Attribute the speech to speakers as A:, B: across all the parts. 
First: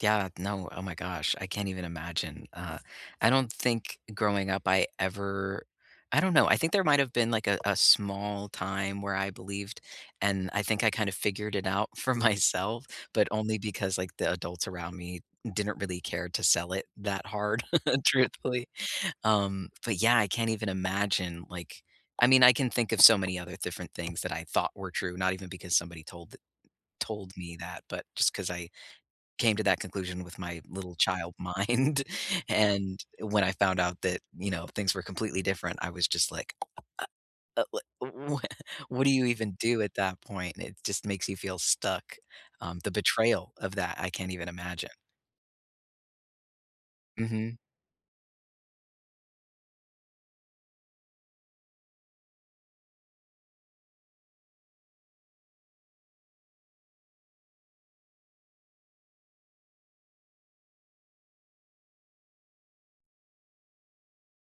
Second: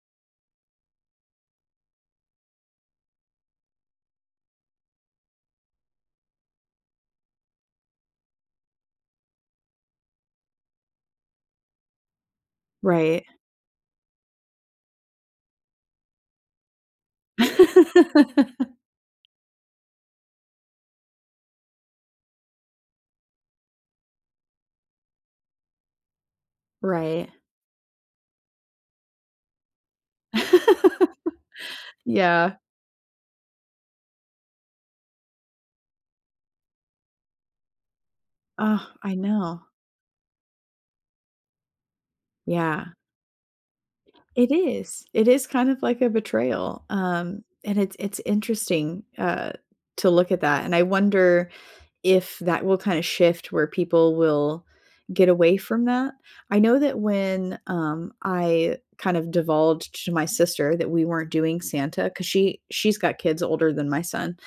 A: Yeah, no, oh my gosh, I can't even imagine, uh, I don't think growing up I ever I don't know, I think there might've been, like, a a small time where I believed, and I think I kind of figured it out for myself,
B: Right.
A: but only because, like, the adults around me didn't really care to sell it that hard truthfully, um, but yeah, I can't even imagine, like I mean, I can think of so many other different things that I thought were true, not even because somebody told the
B: Right.
A: told me that, but just 'cause I came to that conclusion with my little child mind
B: Yeah.
A: and when I found out that, you know, things were completely different, I was, just, like, uh, uh, w w w
B: Ugh,
A: what do
B: I
A: you even
B: know.
A: do at that point? It, just, makes you feel stuck, um,
B: Yeah.
A: the betrayal of that, I can't even
B: It
A: imagine.
B: is. It is, kind of, like, a betrayal, um,
A: Mhm.
B: and it's it's interesting, uh, to look at that, and I wonder if that will, kinda, shift where people will get away from that. I know that when, um, I, kind of divulged to my sister that we weren't doing Santa 'cause she she's got kids older than my son,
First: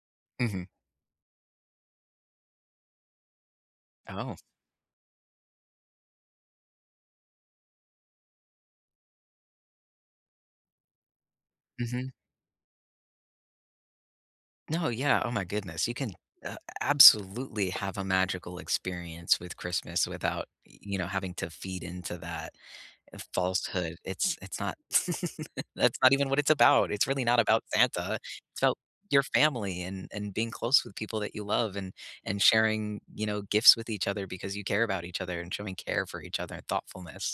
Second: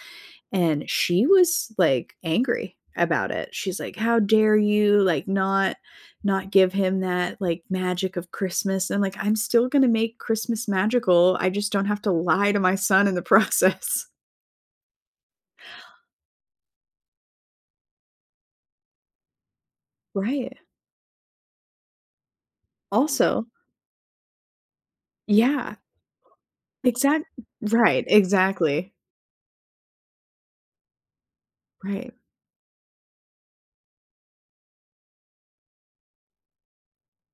A: Mhm.
B: and she was, like, angry about it, she's like, "How
A: Oh.
B: dare you, like, not not give him that, like, magic of Christmas," and, I'm like, "I'm still gonna make Christmas magical, I just don't have
A: Mhm.
B: to lie to my son in the process."
A: No, yeah. Oh my goodness, you can, uh, absolutely have a magical experience with Christmas without,
B: Right.
A: y you know, having to feed into that, uh,
B: Also
A: falsehood, it's it's not,
B: Yeah.
A: that's not even what it's about, it's really
B: Exact
A: not about
B: right,
A: Santa, it's about
B: exactly.
A: your family and and being close with people that you love and
B: Right.
A: and sharing, you know, gifts with each other because you care about each other and showing care for each other and thoughtfulness.